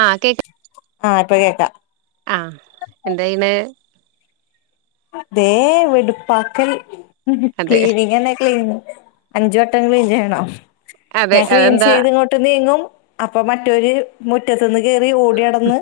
ആഹ് കേക്ക് ആഹ് ഇപ്പൊ കേക്കാം ആഹ് എന്തായിന് ദേ വെടുപ്പാക്കൽ അതെ ക്ലീനിങ്ങ് തന്നെ ക്ലീനിങ്ങ് അഞ്ചുവെട്ടം ക്‌ളീൻ ചെയ്യണോ അതെ ഞാൻ ക്ലീൻ അതെന്താ ചെയ്ത് ഇങ്ങോട്ട് നീങ്ങും അപ്പൊ മറ്റോര് മുറ്റത്തൂന്ന് കേറി ഓടി നടന്ന്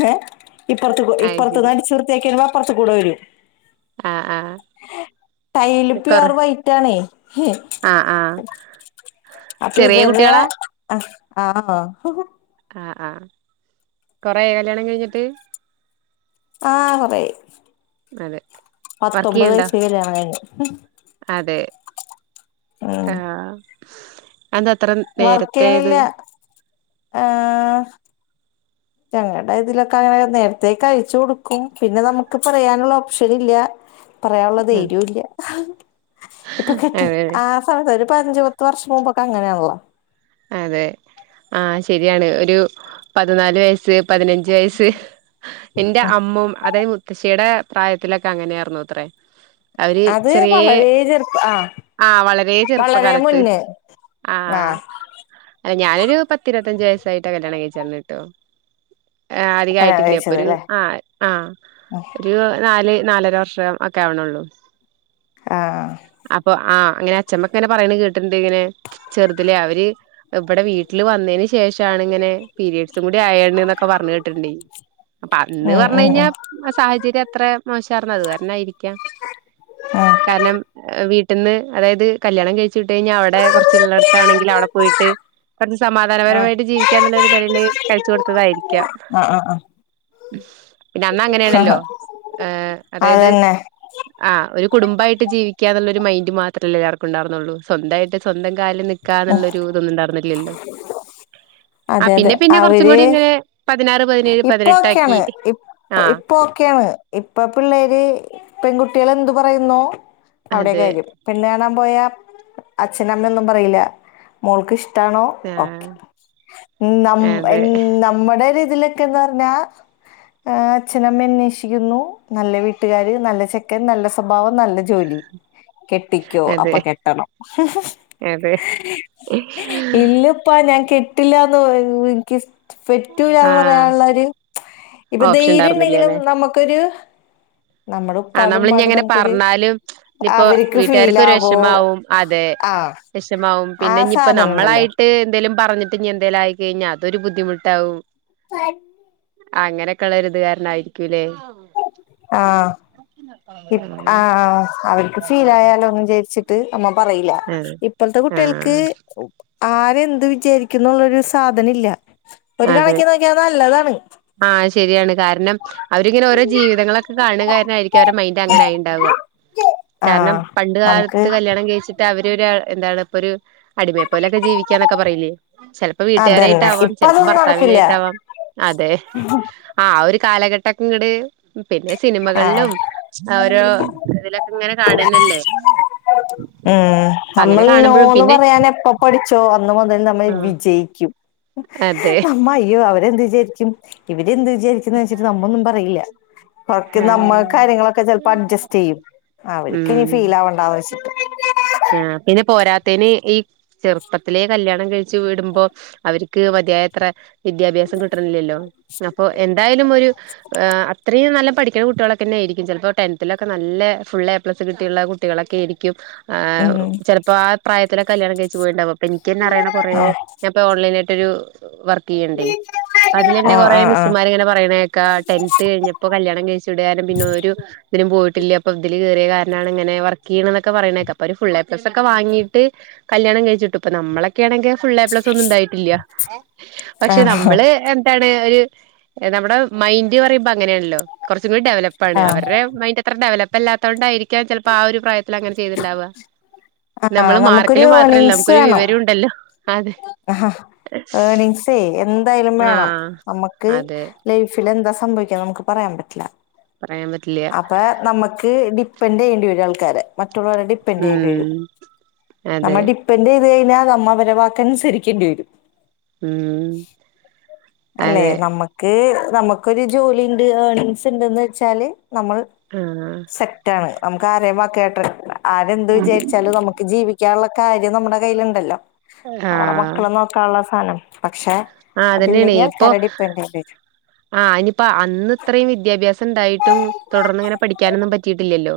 ഹേ ഇപ്പറത്ത് അയ് ഇപ്പറത്തൂന്ന് ശരി അടിച്ചു വൃത്തി ആക്കി കൂടെ വരും ആഹ് ആഹ് കൊറ ടൈലിപുവർവൈറ്റാണേ ഹേ ആഹ് ആഹ് ചെറിയ അപ്പയിവരടെ കുട്ടികളാ ആന്നോ ആആ കൊറെ ആയ കല്യാണം കഴിഞ്ഞിട്ട് ആ കൊറെയി അതെ വർക്ക് പത്തൊമ്പത് ചെയ്യ്ണ്ടോ വയസ്സി കല്യാണം കഴിഞ്ഞ് ഉ് [inaudible] അതെ ഉം ഹാ അതെന്തത്ര നേരെത്തേത് ആഹ് ഞങ്ങടെ ഇതിലൊക്കെങ്ങനെ നേരത്തേ കഴിച്ചു കൊടുക്കും പിന്നെ നമുക്ക് പറയാനുള്ള ഓപ്ഷനില്ല പറയാനുള്ള ധൈര്യുവില്ല ഇപ്പൊ കെട്ടു അതെ ആ സമയത്തൊരു ഇപ്പം അഞ്ചുപ്പത്ത് വർഷം മുമ്പൊക്കെങ്ങനെയാണല്ലോ അതെ ആ ശരിയാണ് ഒരു പതിനാല് വയസ്സ് പതിനഞ്ച് വയസ്സ് എന്റെ അമ്മു അതായത് മുത് ത്തശ്ശീടെ പ്രായത്തിലൊക്കെങ്ങനെയായിരുന്നത്രെ അത് വളരെ ചെറുപ്പ ആ ആഹ് വളരെ വളരെ ചെറുപ്പകാലത്ത് മുന്നേ ആ ആഹ് അല്ല ഞാനൊരു പത്തിരുപ്പത്തിയഞ്ച് വയസായിട്ട് കല്യാണം കഴിച്ചേ അന്ന്ട്ടോ ആ കല്യാണം അധികായിട്ടില്ല കഴിച്ചത് ഇപ്പൊരു അല്ലേ ആ ആ ഒരു നാല് നാലര വർഷം ഒക്കെ ആവണുള്ളൂ ആ അപ്പൊ ആ അങ്ങനെ അഛമ്മക്കെങ്ങനെ പറയണ കേട്ടിണ്ട് ഇങ്ങനെ ചെറുതിലെ അവര് ഇവടെ വീട്ടില് വന്നേന് ശേ ശേഷാണ് ഇങ്ങനെ പീരയഡ്സും കൂടി ആയാണെന്നൊക്കെ പറഞ്ഞു കേട്ടിട്ടുണ്ട് അപ്പൊ അന്ന് ഉം പറഞ്ഞ ഉം കഴിഞ്ഞാ ഉം സാഹചര്യം അത്ര മോശാർന്നു അത് കാരണയിരിക്കാം ആ കാരണം വീട് ട്ടന്ന് അതായത് കല്യാണം കഴിച്ച് വിട്ട് കഴിഞ്ഞാ അവിടെ കുറച്ച് ള്ളെടത്താണെങ്കിൽ അവിടെ പോ ട്ട് കൊറച്ച് ആ സമാധാനപരമായിട്ട് ജീവിക്കാന്നുള്ള നിഴല് കഴിച്ച് കൊടുത്തതായിരിക്കാം ആ ആ പിന്നെ ആ അന്നങ്ങനെയാണല്ലോ ഏം അതായത് അതന്നെ ആ ഒരു കുടുംബായിട്ട് ജീവിക്കാന്നുള്ള ഒര് ഒരു മൈൻഡ് മാത്രമല്ലെല്ലാർക്കുണ്ടാർന്നുള്ളു സ്വന്തായിട്ട് സ്വന്തം ക് കാലിൽ നിക്കാനുള്ളൊരു [unintelligible] ആ പിന്നെപ്പിന്നെ കൊറച്ചുംകൂടിയിങ്ങനെ പത് ഇപ്പൊഓക്കെയാണ് ഇ ആഹ് ഇപ്പൊഓക്കെയാണ് ഇപ്പൊ പിള്ളേര് പെൺകുട്ടികളെന്ത് പറയുന്നോ അതെ അവിടെയൊക്കെയാരിക്കും പെണ്ണ് കാണാൻ പോയാ അച്ഛനമ്മയൊന്നും പറയില്ല മോൾക്ക് ഇഷ് ട്ടാണോ ഓക്കെ ആഹ് നമ് അതെ എൻ നമ്മുടെ ഒര് ത് ക്കന്ന് പറഞ്ഞാ ആ അച്ഛനും അമ്മയും അന്വേഷിക്കുന്നു നല്ല വീട്ടുകാര് നല്ല ചെക്കൻ നല്ല സ്വഭാവം നല്ല ജോലി കെട്ടിക്കോ അതെ അപ്പൊ കെട്ടണം അതെ ഇല്ലപ്പാ ഞാൻ കെട് കിട്ടില്ലന്ന് [unintelligible] നിക്ക് സ് പെറ്റൂല്ലാന്ന് പർ ആഹ് പറയാനുള്ളൊരു ഇപ്പൊ ഓപ്ഷൻ ധൈര്യ ഉണ്ടെങ്കിലും നമുക്കൊരു നമ്മുടെ ആ ഉപ്പാടും നമ്മൾ ഇനി ഉമ്മാടും അങ്ങനെ നമുക്കൊരു പറഞ്ഞാലും ഇപ്പോ അവർക്ക് ഫീൽ വീട്ടുകാർക്ക് ഒരു ആവോ വിഷമാവും അതെ ആ വിഷമാവും ആ പിന്നെ ഇന്നിപ്പം സാധനം ഉണ്ടല്ലോ നമ്മളായിട്ട് എന്തെലും പറഞ്ഞിട്ട് ഇനി എന്തെലും ആയി കഴിഞ്ഞാൽ അതൊരു ബുദ്ധിമുട്ടാവും ആ ആ അങ്ങനെയൊക്കെ ഇള്ള ഒരിതുകാരണായിരിക്കൂല്ലേ ആഹ് ഇപ് ആഹ് ആഹ് അവർക്ക് ഫീലായാലോന്നും വിചാരിച്ചിട്ട് അമ്മ പറയില്ല ആഹ് ഇപ്പോഴത്തെ കുട്ടികൾക്ക് ആഹ് ഉപ് ആരെന്ത് വിചാരിക്കുന്നുള്ളരു സാധന ഇില്ല അതെ ആഹ ശരിയാണ് കാരണം അവരിങ്ങനെ ഓരോ ജീവിതങ്ങളൊക്കെ കാണുക കാരണംയിരിക്കും അവരുടെ മൈൻഡ് അങ്ങനെ ആ ഉണ്ടാവുക ആ കാരണം പണ്ട കാലത്ത് നമുക്ക് കല്യാണം കഴിച്ചിട്ട് അവര് അ എന്താണ് ഇപ്പൊ ഒരു അടിമയ പോലൊക്കെ ജീവിക്കാന്നൊക്കെ പറയില്ലേ ചിലപ്പോ അതന്നെ വീട്ടുകാരായിട്ടാവാം ഇപ്പൊ ചപ്പോ അതൊന്നും നടക്കില്ല ഭർത്താവിനായിട്ടാവാം അതെ ആ കാലഘട്ടക്കെ ഇങ്ങട് പിന്നെ ആ സിനിമകളിലും ഓരോ ഇതിൽ ഇങ്ങനെ കാണുന്നല്ലേ ഉം നമ്മൾ നോന്ന് പിന്നെ പറയാൻ എപ്പ പഠിച്ചോ ന്ന തന്നെ നമ്മെ ആഹ് വിജയിക്കും അതെ അമ്മയ്യോ അവരെന്ത് വിചാരിക്കും ഇവര്ന്ത് വിചാരിക്കുന്നന്ന് വെച്ചിട്ട് നമ്മളൊന്നും പറയില്ല ഉറക്ക നമ്മ ആഹ് കാര്യങ്ങളൊക്കെ ചെലപ്പോ അഡ്ജസ്റ്റ് ചെയ്യും അവർക്കിനി ഉം ഫീൽ ആവണ്ടാന്ന് വെച്ചിട്ട് ആ പിന്നെ പോരാത്തേന് ഈ ചെറുപ്പത്തിലെ കല്യാണം കഴിച്ചു വിടുമ്പോ അവർക്ക് മതിയായത്ര വിദ്യാഭ്യാസം കിട്ടണില്ലല്ലോ അപ്പോ എന്തായാലും ഒരു അത്രയും നല്ല പഠിക്കുന്ന കുട്ടികളൊക്കെന്നെ ആയിരിക്കും ചിലപ്പോ ടെൻത്തിലക്കെ നല്ല ഫുള് എ പ്ലസ് കിട്ടിയുള്ള കുട്ടികളൊക്കെയിരിക്കും ആ ഉം ചിലപ്പോ ആ പ്രായത്തി ഇത്ര കല്യാണം കഴിച്ചു പോയിണ്ടാവും അപ്പ എനിക്ക്ന്നെ അറിയണം കുറേ ആ ഞാപ്പൊ ഓൺലൈൻ ആയിട്ട് ഒരു വർക്ക് ണ്ടെ അതിലന്നെ ആ കൊറെ ആ മിസ്മാര്ങ്ങനെ പറയിണ് കേക്കാ ടെൻത്ത് കഴിഞ്ഞപ്പം കല്യാണം അനേസ്ടെ പിനെ ഒരു [unintelligible] ഇതില് കയറിയ കാരനാണ് ഇങ്ങനെ വർക്ക് ചെയ്ണ്ന്നൊക്കെ പറയിണ്കേക്കാ അപ്പൊ ഒരു ഫുൾഎപ്ലസൊക്കെ വാങ്ങീട്ട് കല്യാണം കഴിച്ചിട്ട് ഇപ്പൊ നമ്മളെ ങ്കിൽ ഫുൾ ഐ എപ്ലസൊന്നും ഉണ്ടായിട്ടില്ല ആ പക്ഷെ നമ്മള് എന്താണ് ഒരു നമ്മുടെ മൈന്ഡ് പറയുമ്പോ അങ്ങനെണല്ലോ ഡെവലപ്പാണ് ആ അവരുടെ മൈന്റ് എത്ര ഡെവലപ്പ് ല്ലാത്തതൊണ്ടായിരിക്കാ ചെലപ്പോ ആ ഒരു പ്രായ ങ്ങനെ ചെയ്തിണ്ടാവാ ആ നമ്മള് നമുക്കൊരു മാർക്കില് മാത്രമല്ല ഏണിങ്സ് നമുക്കൊരു വേണം വിവരംണ്ടല്ലോ ആ ഏണിങ്സേ എന്തായാലും വേണം ആഹ് നമ്മ്ക്ക് അതെ ലൈഫിൽ എന്താ സംഭവിക്കാ നമക്ക് പറയാൻ പറ്റില്ല പറയാൻ പറ്റില്ല അപ്പൊ നമക്ക് ഡി പ്പന്റെയ്യണ്ടിയരും ആൾക്കാരെ മറ്റുള്ളവരെ ഡിപ്പെന്റ് ചെയെണ്ടി വരും ഉം അതെ നമ്മൾ ഡിപ്പെന്റ് ചെയ്ത് കഴിഞ്ഞാ മ്മള് അവരെ വാക്ക് അനുസരിക്കേണ്ടി വരും ഉം അല്ലെ അതെ നമ്മക്ക് നമുക്കൊരു ജോലിണ്ട് ഏണിങ്സ് ണ്ട്ന്ന് വെച്ചാല് നമ്മൾ ആഹ് സെറ്റാണ് നമുക്ക് ആരേമ്മ കേട്ടി ആരെന്ത് വിചാരിച്ചാലും നമുക്ക് ജീവിക്ക ക്കാനുള്ള കാര്യം നമ്മുടെ കയ്യിലുണ്ടല്ലോ നമ്മളെ ആഹ് മക്കളെ നോക്കാള്ള സാനം പക്ഷെ ആഹ് അതിലേ അതന്നെയാണേ ഇപ്പൊ ആ ഐനിപ്പോ അന്ന് ഇത്രയും വിദ്യാഭ്യാസ ണ്ടായിട്ടും തുടർന്ന് ഇങ്ങെനെ പഠിക്കാനൊന്നും പറ്റിയിട്ടില്ലല്ലോ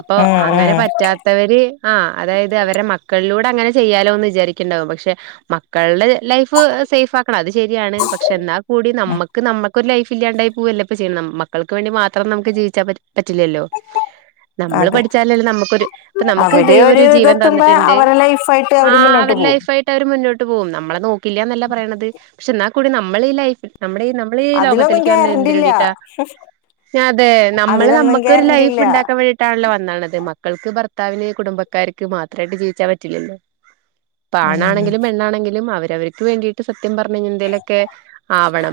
അപ്പൊ ഉം അങ്ങനെ ഉം പറ്റാത്തവര് ആ അതായത് അവരെ മക്കളിലൂടെ അങ്ങനെ ചെയ്യാലോ എന്ന് വിചാരിക്ക്‌ണ്ടാവും പക്ഷെ മക്കളുടെ ലൈഫ് സേഫ് കണം അത് ശരിയാണ് പക്ഷെ എന്നാൽ കൂടി നമുക്ക് നമുക്ക് ഒരു ലൈഫ് ഇല്ലാണ്ടായി പോവല്ലേ പ്പം ചെയ്യിനത് മക്കൾക്ക് വേണ്ടി മാത്രം നമുക്ക് ജീവിച്ചാ പറ്റില്ലല്ലോ നമ്മള് അതെ പഠിച്ചാലല്ലെ നമുക്കൊരു നമുക്ക് അവര് ദൈവം ഒരു ജീവൻ ഇതെത്തുമ്പോ തന്നിട്ടുണ്ട് അവരെ ലൈഫായിട്ട് ആ അവര് മുന്നോട്ട് അവരുടെ പോകും ലൈഫ് ആയിട്ട് അവര് മുന്നോട്ട് പോവും നമ്മളെ നോക്കില്ലന്നല്ല റയണത് പക്ഷെ എന്നാൽ കൂടി നമ്മള് ഈ ലൈഫി നമ്മുടെ ഈ നമ്മൾ ഈ അതിലൊന്നും ലോകത്തിലേക്ക് വന്നത് ഗ്യാരണ്ടി എന്തിന് ഇല്ല വേണ്ടീട്ടാ അതെ നമ്മള് അതിലൊന്നും നമ്മുക്കൊരു ഗ്യാരണ്ടി ലൈഫ് ഇല്ല ഉണ്ടാക്കാൻ വേണ്ടിട്ടാണല്ലോ വന്നത് മക്കൾക്ക് ഭർത്താവിന് കുടുംബക്കാർക്ക് മാത്രമായിട്ട് ജീവിച്ചാ പറ്റില്ലല്ലോ ഉം പാണാണെങ്കിലും പെണ്ണാണെങ്കിലും അവ അവർക്ക് വേണ്ടി സത്യം പറഞ്ഞാലന്തേലൊക്കെ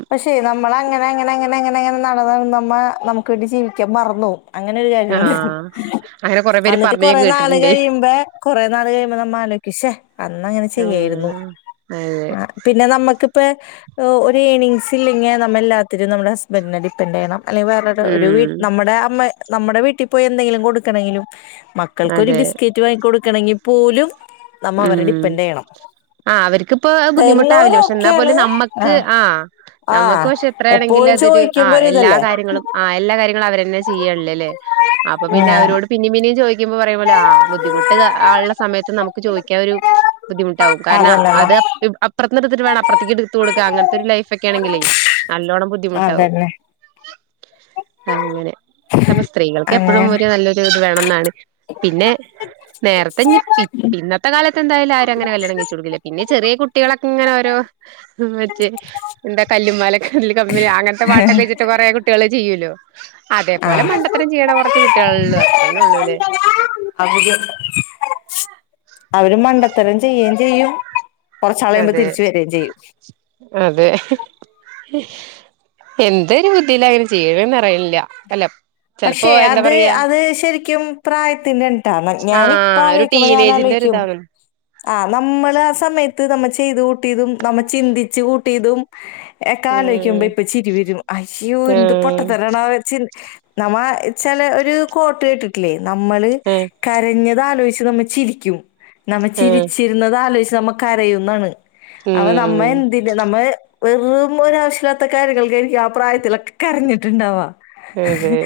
പക്ഷെ നമ്മളങ്ങനെങ്ങനെങ്ങനെങ്ങനെ ന, ത നമ്മ നമുക്ക് വേണ്ടി ജീവിക്കാം വേണ്ടി മറന്ന് പോവും അങ്ങനെ ഒരു കാര്യണ്ട് ആഹ് അങ്ങനെ കൊറെ പേര് എന്നിട്ട് പറഞ്ഞ് ഞാൻ കൊറേ നാള് കേട്ടിട്ടുണ്ടേ കഴിയുമ്പ കൊറെ നാള് കഴിയുമ്പ നമ്മ ആലോക്കിച്ചേ അന്നങ്ങനെ ചെയ്യായിരുന്നു ആഹ് അതെ ആ പിന്നെ നമ്മുക്ക് പ ഒ ഓ ഒരു ഈണിംഗങ്സ് ഇല്ലെങ്ക നമ്മ എല്ലാരും നമ്മുടെ ഹസ്ബൻഡ് നെ ഡിപ്പെൻഡ് ചെയ്യണം അല്ലെങ്കിൽ വേറെ ഒരു വി ഉം നമ്മുടെ അമ്മ നമ്മുടെ വീട്ടിൽ പോയി എന്തെങ്കിലും കൊടുക്കണെങ്കിലും മക്കൾക്കൊരു അതെ ബിസ്ക്കറ്റ് വാങ്ങിക്കൊടു ക്കണെങ്കിൽ പോലും നമ്മ അവരെ ഉം ഡിപ്പെൻഡ് ചെയ്യണം ആ അവർക്കിപ്പ ബുദ്ധിമുട്ടാവില്ല പക്ഷെ എന്നാ തരുന്നോരൊക്കെയാണ് പോലും നമ്മക്ക് ആഹ് ആ നമുക്ക് ആഹ് പക്ഷെ എപ്പോഴും എത്രയാണെങ്കിലതൊരു ആ ചോദിക്കുമ്പോ എല്ലാ ഒരിതല്ലേ കാര്യങ്ങളും ആ എല്ലാ കാര്യങ്ങളും അവരെ ന്താ ചെയ്യലല്ലേ അപ്പൊ പിന്നെ ഉം അവരോട് പിന്നേം പിന്നേം നീ ചോയ്‌ എനിക്കിപ്പ പറയുമ്പോലെ ആ ബുദ്ധിമുട്ടുആള്ള സമയത്ത് നമു ചോദിക്കാ ഒരു ബുദ്ധിമുട്ടാവും കാരണം അതന്നെന്നാ അത് അ [unintelligible] എന്നിട്ട് വേണം അപ്പുറത്തേക്ക് എടുത്ത് കൊടുക്കാ അങ്ങനത്തെ ഒരു ലൈഫോക്കെ ആണെങ്കിലേ നല്ലോണ്ണം ബുദ്ധിമുട്ടാവും. അതന്നെ അങ്ങനെ അപ്പൊ സ്ത്രീകൾക്ക് എപ്പോഴും അങ്ങനെ ഒരു നല്ലൊരു ഇത് വേണന്നാണ്. പിന്നെ നേരത്തെഞ്ഞിപ്പി [unintelligible] ഇപ്പൊ എന്തായാലും ആരും അങ്ങനെ കല്യാണം കഴിച്ചു കൊടുക്കില്ല. പിന്നെ ചെറിയ കുട്ടികളങ്ങനൊരു മറ്റേ എന്താ കല്ലുമാല കല്ല് കമ്മല് അങ്ങനത്തെ പാട്ടൊക്കെ വെച്ചിട്ട് കൊറേ കുട്ടികള് ചെയ്യൂല്ലോ. ആ [unintelligible] അതേപോലെ മണ്ടത്തരം ചെയ്യണ കുറച്ച് കുട്ടികളുള്ളൂ അത്രന്നെ ഉള്ളൂല്ലേ അധികം അവര് മണ്ടത്തരം ചെയ്യേം ചെയ്യും കൊറച്ചാൾ കഴിയുമ്പോ അതെ തിരിച്ചു വര്യേം ചെയ്യും. ഹിഷ് എന്തൊരു ബുദ്ധിയിലാ അങ്ങനെ ചെയ്യണേന്ന് അറിയി പക്ഷെ അത് അത് ശരിക്കും പ്രായത്തിന്റെൺ ന്റാണ് ഞാനിപ്പ ആഹ് ഒരു ആലോചിക്കുമ്പോ ഞാൻ ടീനേജിന്റെ ആലോചിക്കും ഒരിതാണ് ആ നമ്മള് ആ സമയത്ത് നമ്മ ചെയ്ത കൂട്ടിയതും നമ്മ ചിന്തിച്ച് കൂട്ടിയതും എ ഉം കാലലോചിക്കുമ്പോ ഇപ്പൊ ചിരി വരും അയ്യോ എന്ത് പൊട്ട ആഹ് തരണോ വെച്ച നമ്മ ചില ഒരു ക്വാർട്ടർ [unintelligible] നമ്മള് ആഹ് കരഞ്ഞതലോചിച്ച നമ്മ ചിരിക്കും. ആഹ് ചിരിച്ചിരുന്നത് ആലോച നമ്മ കരയുന്നാണ്. അപ്പൊ നമ്മ ഉം എന്തില് നമ്മള് വെറും ഒരാവശ്യല്ലാത്ത കാര്യങ്ങൾക്ക് യാപ്രായ തിള കരഞ്ഞിട്ടുണ്ടാവാ ഹ് അതെ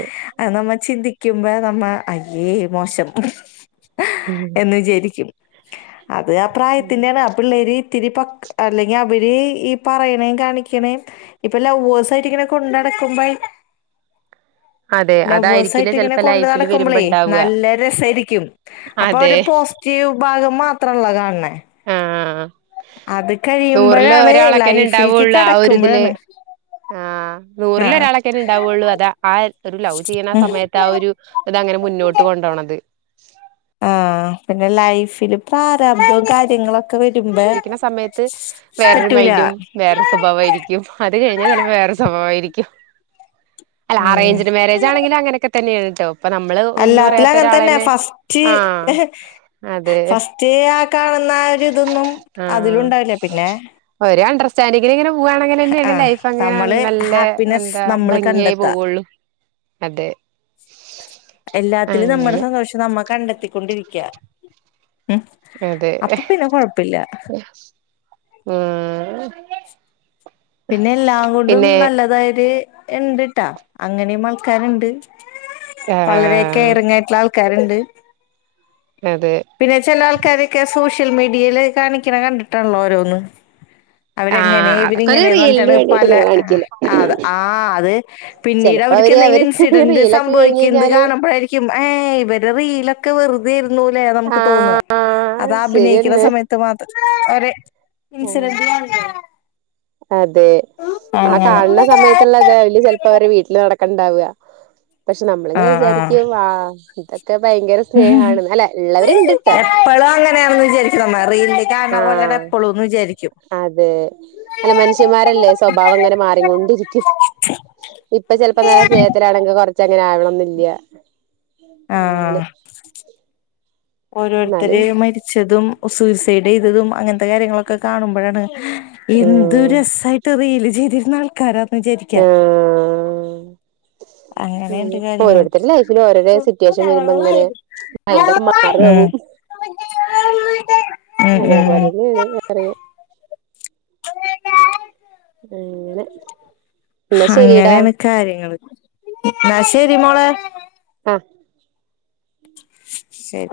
ചിന്തിക്കുമ്പോ നമ്മ അയ്യേ മോശം ഹ ഉം എന്ന് വിചാരിക്കും അത് ആ പ്രായത്തിൻ്റാണ് ആ പിള്ളേരി ഇത്തിരി പക് അല്ലെങ്കി അവര് ഈ പറയണേയും കാണിക്കണേം ഇപ്പൊ ലൗ്വേഴ്സ് ആയിട്ടിങ്ങനെ കൊണ്ട് നടക്കുമ്പോ അതെ ലവ്വേഴ്സ് അതായിരിക്കില്ലേ ആയിട്ട് ഇങ്ങനെ ചെലപ്പോ കൊണ്ടു ലൈഫില് വരുമ്പോ നടക്കുമ്പോളേ ഇണ്ടാവുക നല്ല രസായിരിക്കും അപ്പൊ അവര് അതെ പോസിറ്റീവും മാത്രമള്ള കാണണേ ആഹ അത് നൂറില് കഴിയുമ്പഴാണ് ഒരാളൊക്കെന്നെ ലൈഫിൽക്ക് ഉണ്ടാവുള്ളു ആ ഒരിതില് കടക്കുമ്പഴാണ് ആഹ് നൂറില് ആഹ് ഒരാളക്കെന്നെ ഉണ്ടാവുള്ളു അതാ ആ ഒരു ലവ് ചെയ്യണ ആ സമയത്ത് ആ ഒരു ഇതങ്ങനെ മുന്നോട്ട് കൊണ്ടോണത് [inaudible] ആ പിന്നെ ലൈഫില് പ്രാരാബ്ദവു കാര്യങ്ങളൊ ക്കുന്ന സമയത്ത് വേറൊരു പറ്റൂല മൈൻഡും വേറൊരു സ്വഭാവായിരിക്കും അത് കഴിഞ്ഞാ ചിലപ്പോ വേറൊരു സ്വഭാവായിരിക്കും അല്ല ഉം അറേഞ്ച്ഡ് മാരേജ് ആണെങ്കി അങ്ങനെയക്കെ തന്നെയാണ് ട്ടോ ഇപ്പൊ നമ്മള് ഒന്നും അല്ലാത്തിലു അറിയാത്ത അങ്ങനെ തന്നെ ഒരാളെന്നെ ഫസ്റ്റ് ആഹ് ഹ് അതെ ഫസ്റ്റ് ആ കാണുന്ന ഒരിത് ഒന്നും അതിലുണ്ടാവില്ല പിന്നെ [unintelligible] പോവാണെങ്കനെ ആ ലൈഫങ്ങനെ നമ്മള് നല്ല ഹാപ്പിനെസ് എന്താ നമ്മൾ ഭംഗിയായി പോവുള്ളു അതെ എല്ലാത്തിലു നമ്മടെ അങ്ങനെ സന്തോഷം നമ്മ കണ്ടെ ത്തിക്കൊണ്ടിരിക്ക അതെ ഹ് പിന്നെ എല്ലാ കൊണ്ടും നല്ലതായത് ഇണ്ട്ട്ടാ അങ്ങനെയുമാൾക്കാരുണ്ട് വളരെക്കെ ആഹ് ഇറങ്ങെട്ള കരണ്ട് അതെ പിന്നെ ചില ആൾക്കാരൊക്കെ സോഷ്യ ഷ്യൽ മീഡിയയില് കാണിക്കണ കണ്ടിട്ടുള്ളോരോന്ന് അവരെങ്ങനെ ആഹ് അതൊക്കെ ഒരു ഇവരിങ്ങനെന്ന് റീലിന് പറഞ്ഞിട്ടാണ് വേണ്ടിട്ട് പല ഇങ്ങനെ ആഹ് കാണിക്കില്ലേ ആഹ് ആ അത് ചെലപ്പോ പിന്നീടവർക്ക് അവര് എന്തെങ്കിലു അവര് ഇൻസീഡന്റ് റീലൊക്കെ കഴിഞ്ഞ് സംഭവിക്കുന്നത് കഴിഞ്ഞാല് കാണുമ്പോഴാരിക്കും ഏ ഇവരു റീലൊക്കെ വെറുതെയിരുന്നു ല്ലേ നമുക്ക് തോന്ന ആഹ് അത് അഭിനയിക്കുന്ന ശരിയെന്നെ സമയത്ത് മാ ഒരു നി [unintelligible] അതെ ആ കാണുന്ന സമയത്തുള്ള അതല് ചിലപ്പോ അവരെ വീട്ടില് കണ്ടാവുക പക്ഷെ ആ നമ്മളിങ്ങനെ ആ വിചാരിക്കൂ വാ ഉള്ളവരുണ്ട്ട്ടാ എപ്പഴും അങ്ങനെയാണെന്ന് വിചാരിക്കും നമ്മ റീലി കാണണ പോലെ ആഹ് എപ്പഴുംന്ന് വിചാരിക്കും ച്ചിമാരല്ലേ സ്വഭാവം അങ്ങനെ മാറൊണ്ടിരിക്കും ഇപ്പൊ ചിലപ്പോ നല്ല സ്നേഹത്തിലാണെങ്കിൽ കുറ [unintelligible] അങ്ങനെ ആവണംന്നില്ല ആ അങ്ങനെ ഓരോരുത്തര് എന്നാലും മരിച്ചതും സൂസൈഡ് ചെയ്തതും അങ്ങനത്തെ കാര്യങ്ങളൊക്കെ കാണുമ്പോഴാണ് എന്ത് ആഹ് രസയിട്ട് റീല് ചെയ്തി നാൾക്കാര വിചാരിക്കാ അങ്ങനെയുണ്ട് കാര്യങ്ങള് ഓരോരുത്തരു ലൈഫില് ഓരോര ഉം ഉം സിറ്റുവേഷൻ വരുമ്പോ ഇങ്ങനെ മൈൻറ ഒക്കെ ഉം മാറവും അതേപോലെന്നെയാണ് പറയാ [unintelligible] അങ്ങനെ എന്നാ ശരിടാ അങ്ങനെയാണ് കാര്യങ്ങള് എന്ന ശരി മോളെ അ ശരി